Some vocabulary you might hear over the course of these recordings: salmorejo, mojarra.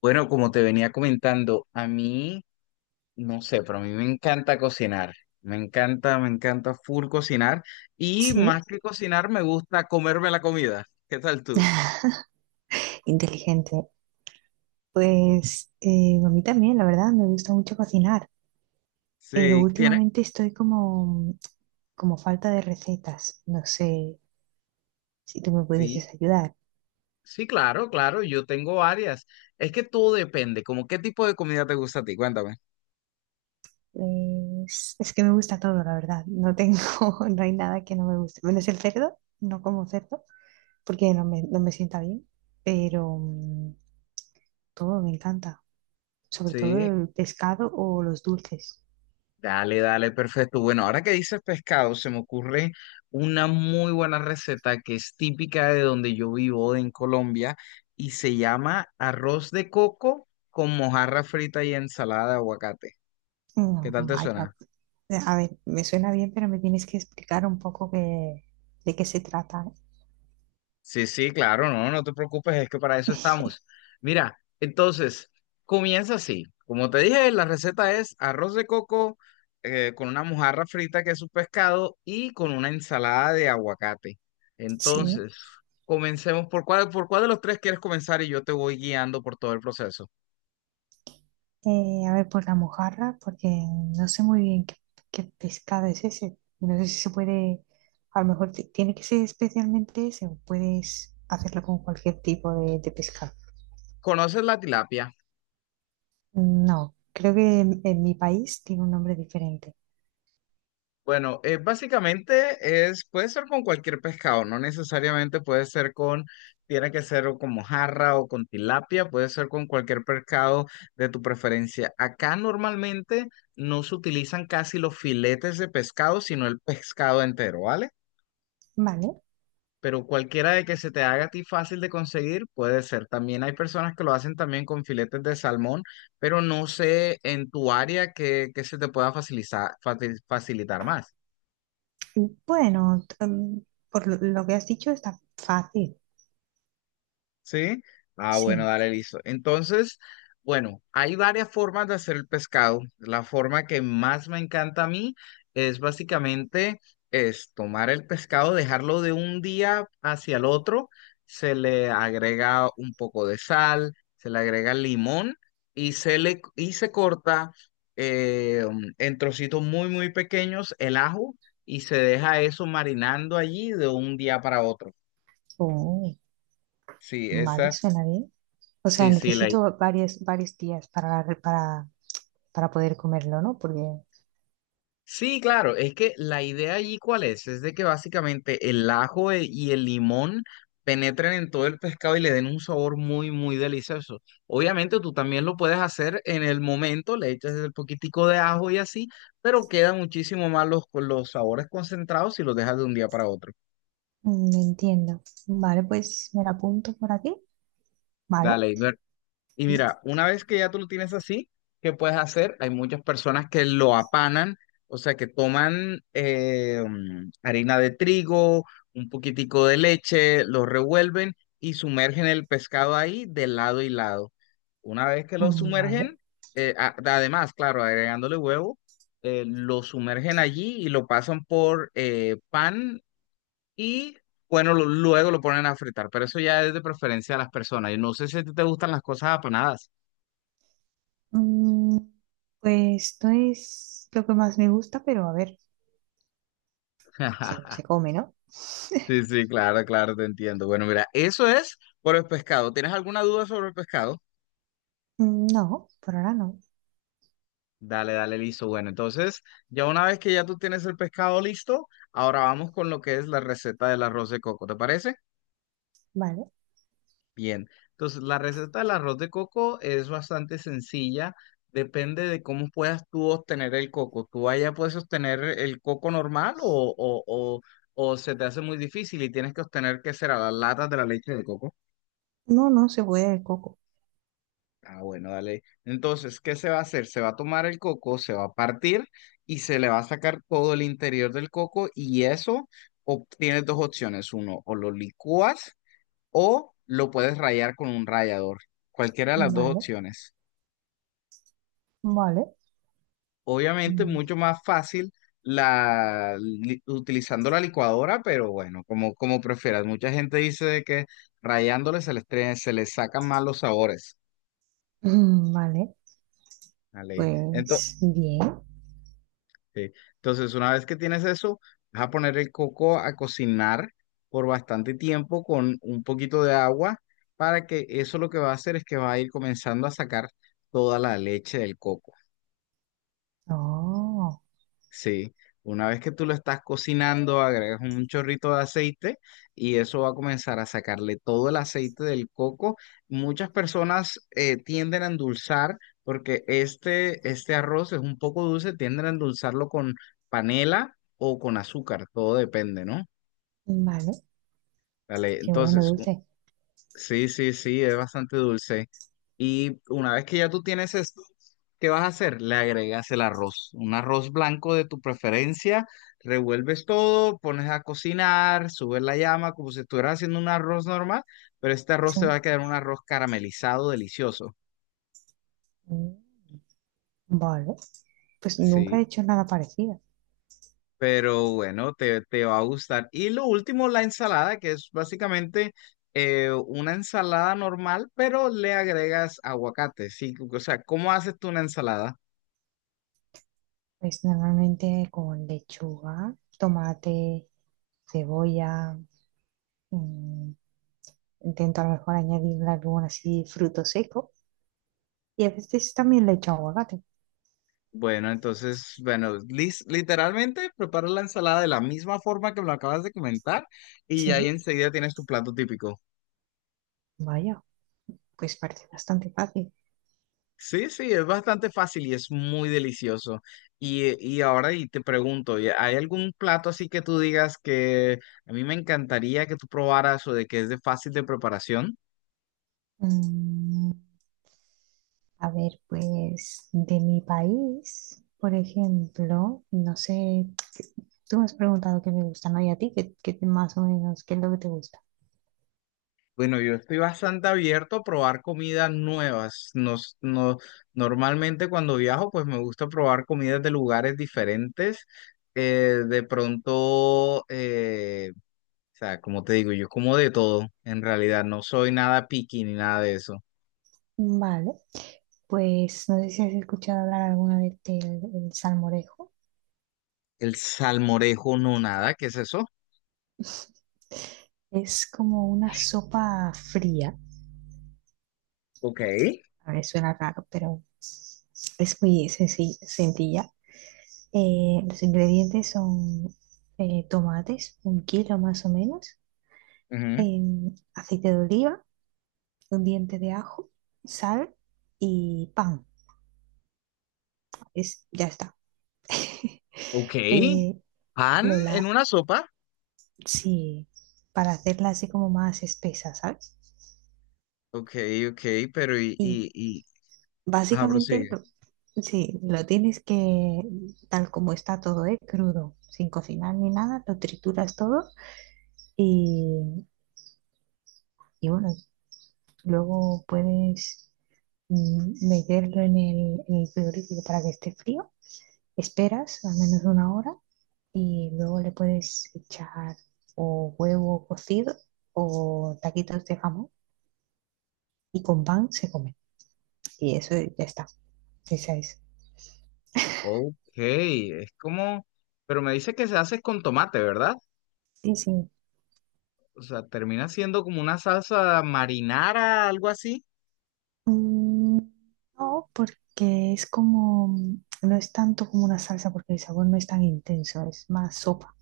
Bueno, como te venía comentando, a mí, no sé, pero a mí me encanta cocinar. Me encanta full cocinar. Y Sí, más que cocinar, me gusta comerme la comida. ¿Qué tal tú? inteligente. Pues a mí también, la verdad, me gusta mucho cocinar, pero Sí, tiene, últimamente estoy como falta de recetas. No sé si tú me sí, pudieses ayudar. sí, claro, claro, yo tengo varias. Es que todo depende, como qué tipo de comida te gusta a ti, cuéntame. Es que me gusta todo, la verdad. No tengo, no hay nada que no me guste. Menos el cerdo, no como cerdo, porque no me sienta bien, pero todo me encanta, sobre todo Sí. el pescado o los dulces. Dale, dale, perfecto. Bueno, ahora que dices pescado, se me ocurre una muy buena receta que es típica de donde yo vivo, en Colombia, y se llama arroz de coco con mojarra frita y ensalada de aguacate. ¿Qué No, tal te vaya, suena? A ver, me suena bien, pero me tienes que explicar un poco de qué se trata. Sí, sí, claro, no, no te preocupes, es que para eso estamos. Mira, entonces, comienza así. Como te dije, la receta es arroz de coco con una mojarra frita que es un pescado y con una ensalada de aguacate. Sí. Entonces, comencemos por cuál de los tres quieres comenzar y yo te voy guiando por todo el proceso. A ver, por la mojarra, porque no sé muy bien qué pescado es ese. No sé si se puede, a lo mejor tiene que ser especialmente ese, o puedes hacerlo con cualquier tipo de pescado. ¿Conoces la tilapia? No, creo que en mi país tiene un nombre diferente. Bueno, básicamente es, puede ser con cualquier pescado, no necesariamente puede ser con, tiene que ser o con mojarra o con tilapia, puede ser con cualquier pescado de tu preferencia. Acá normalmente no se utilizan casi los filetes de pescado, sino el pescado entero, ¿vale? Vale, Pero cualquiera de que se te haga a ti fácil de conseguir puede ser. También hay personas que lo hacen también con filetes de salmón, pero no sé en tu área que se te pueda facilitar, facilitar más. bueno, por lo que has dicho está fácil, ¿Sí? Ah, bueno, sí. dale, listo. Entonces, bueno, hay varias formas de hacer el pescado. La forma que más me encanta a mí es básicamente es tomar el pescado, dejarlo de un día hacia el otro, se le agrega un poco de sal, se le agrega limón y se le y se corta eh, en trocitos muy, muy pequeños el ajo y se deja eso marinando allí de un día para otro. Oh. Sí, Vale, esa, suena bien. O sea, sí, sí, la necesito varios días para para, poder comerlo, ¿no? Porque sí, claro, es que la idea allí cuál es de que básicamente y el limón penetren en todo el pescado y le den un sabor muy, muy delicioso. Obviamente tú también lo puedes hacer en el momento, le echas el poquitico de ajo y así, pero quedan muchísimo más los sabores concentrados si los dejas de un día para otro. Entiendo. Vale, pues me la apunto por aquí. Vale, Dale, y mira, una vez que ya tú lo tienes así, ¿qué puedes hacer? Hay muchas personas que lo apanan, o sea, que toman harina de trigo, un poquitico de leche, lo revuelven y sumergen el pescado ahí de lado y lado. Una vez que lo vale. sumergen, a- además, claro, agregándole huevo, lo sumergen allí y lo pasan por pan y, bueno, luego lo ponen a fritar, pero eso ya es de preferencia de las personas. Y no sé si a ti te gustan las cosas apanadas. Mm, pues esto es lo que más me gusta, pero a ver, se come, ¿no? Sí, sí, claro, claro, te entiendo. Bueno, mira, eso es por el pescado. ¿Tienes alguna duda sobre el pescado? No, por ahora no. Dale, dale, listo. Bueno, entonces, ya una vez que ya tú tienes el pescado listo, ahora vamos con lo que es la receta del arroz de coco, ¿te parece? Vale. Bien. Entonces, la receta del arroz de coco es bastante sencilla. Depende de cómo puedas tú obtener el coco. ¿Tú allá puedes obtener el coco normal o se te hace muy difícil y tienes que obtener, ¿qué será? Las latas de la leche de coco. No, no se puede el coco. Ah, bueno, dale. Entonces, ¿qué se va a hacer? Se va a tomar el coco, se va a partir y se le va a sacar todo el interior del coco y eso tienes dos opciones. Uno, o lo licúas o lo puedes rayar con un rallador. Cualquiera de las dos Vale, opciones. vale. Obviamente, Mm, mucho más fácil utilizando la licuadora, pero bueno, como, como prefieras. Mucha gente dice de que rayándole se les sacan más los sabores. Vale, Dale. Ento- pues bien. Sí. Entonces, una vez que tienes eso, vas a poner el coco a cocinar por bastante tiempo con un poquito de agua para que eso lo que va a hacer es que va a ir comenzando a sacar toda la leche del coco. Oh, Sí, una vez que tú lo estás cocinando, agregas un chorrito de aceite y eso va a comenzar a sacarle todo el aceite del coco. Muchas personas tienden a endulzar porque este arroz es un poco dulce, tienden a endulzarlo con panela o con azúcar, todo depende, ¿no? vale. Dale, Qué bueno, entonces, dulce. sí, sí, sí, es bastante dulce. Y una vez que ya tú tienes esto, ¿qué vas a hacer? Le agregas el arroz, un arroz blanco de tu preferencia, revuelves todo, pones a cocinar, subes la llama como si estuvieras haciendo un arroz normal, pero este arroz te va Sí. a quedar un arroz caramelizado, delicioso. Mm. Vale, pues nunca Sí, he hecho nada parecido. pero bueno, te va a gustar. Y lo último, la ensalada, que es básicamente una ensalada normal, pero le agregas aguacate, sí, o sea, ¿cómo haces tú una ensalada? Pues normalmente con lechuga, tomate, cebolla, mm, intento a lo mejor añadirle algún así fruto seco y a veces también le echo aguacate. Bueno, entonces, bueno, literalmente prepara la ensalada de la misma forma que me lo acabas de comentar y Sí, ahí enseguida tienes tu plato típico. vaya, pues parece bastante fácil. Sí, sí, es bastante fácil y es muy delicioso. Y ahora y te pregunto, ¿hay algún plato así que tú digas que a mí me encantaría que tú probaras o de que es de fácil de preparación? Mm, a ver, pues de mi país, por ejemplo, no sé, tú me has preguntado qué me gusta, ¿no? Y a ti, ¿qué más o menos, qué es lo que te gusta? Bueno, yo estoy bastante abierto a probar comidas nuevas. Nos, no, normalmente cuando viajo, pues me gusta probar comidas de lugares diferentes. Eh, de pronto, eh, o sea, como te digo, yo como de todo. En realidad, no soy nada picky ni nada de eso. Vale. Pues no sé si has escuchado hablar alguna vez del el salmorejo. El salmorejo, no nada. ¿Qué es eso? Es como una sopa fría. Ok. A ver, suena raro, pero es muy sencilla. Los ingredientes son tomates, un kilo más o menos, Ujú. Aceite de oliva, un diente de ajo, sal y pan. Es, ya está. Ok. Eh, ¿Pan Lola, en una sopa? sí, para hacerla así como más espesa, ¿sabes? Ok, ok, pero Y y... Ajá, Básicamente, prosigue. Sí, lo tienes que, tal como está todo, ¿eh? Crudo, sin cocinar ni nada, lo trituras todo y, y bueno, luego puedes meterlo en en el frigorífico para que esté frío. Esperas al menos una hora y luego le puedes echar o huevo cocido o taquitos de jamón y con pan se come. Y eso ya está. Esa es. Ok, es como, pero me dice que se hace con tomate, ¿verdad? Sí, sí. O sea, termina siendo como una salsa marinara, algo así. Mm, No, porque es como, no es tanto como una salsa porque el sabor no es tan intenso, es más sopa.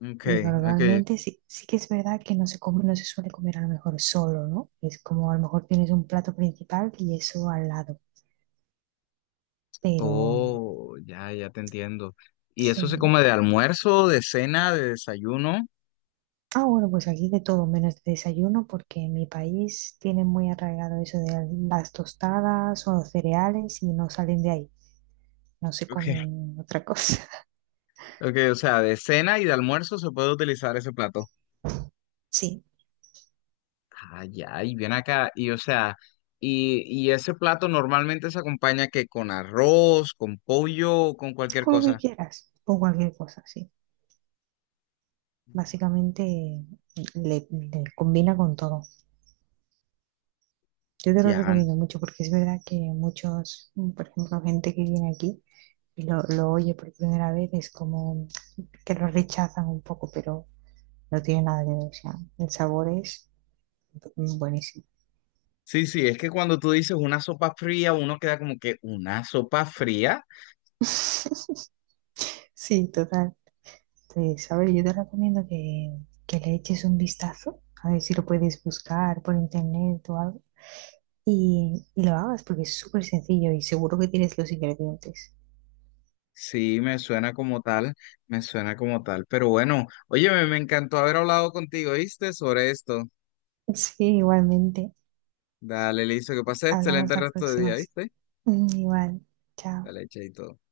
Ok, Y ok. normalmente sí, sí que es verdad que no se come, no se suele comer a lo mejor solo, ¿no? Es como a lo mejor tienes un plato principal y eso al lado. Pero Oh, ya, ya te entiendo. ¿Y sí. eso se ¿No? come de almuerzo, de cena, de desayuno? Ah, bueno, pues aquí de todo menos de desayuno porque en mi país tienen muy arraigado eso de las tostadas o los cereales y no salen de ahí, no se Ok. comen otra cosa. Ok, o sea, de cena y de almuerzo se puede utilizar ese plato. Sí. Ah, ya, y viene acá, y o sea, y ese plato normalmente se acompaña que con arroz, con pollo, o con cualquier Con lo cosa. que quieras o cualquier cosa, sí. Básicamente le combina con todo. Yo te lo Ya, recomiendo mucho porque es verdad que muchos, por ejemplo, gente que viene aquí y lo oye por primera vez es como que lo rechazan un poco, pero no tiene nada que ver. O sea, el sabor es buenísimo. sí, sí, es que cuando tú dices una sopa fría, uno queda como que una sopa fría. Sí, total. Entonces, a ver, yo te recomiendo que le eches un vistazo, a ver si lo puedes buscar por internet o algo y lo hagas porque es súper sencillo y seguro que tienes los ingredientes. Sí, me suena como tal, me suena como tal. Pero bueno, oye, me encantó haber hablado contigo, ¿viste? Sobre esto. Sí, igualmente. Dale, listo, que pases excelente Hablamos el la resto de próxima. día, ¿viste? Igual. Chao. Dale, chaito.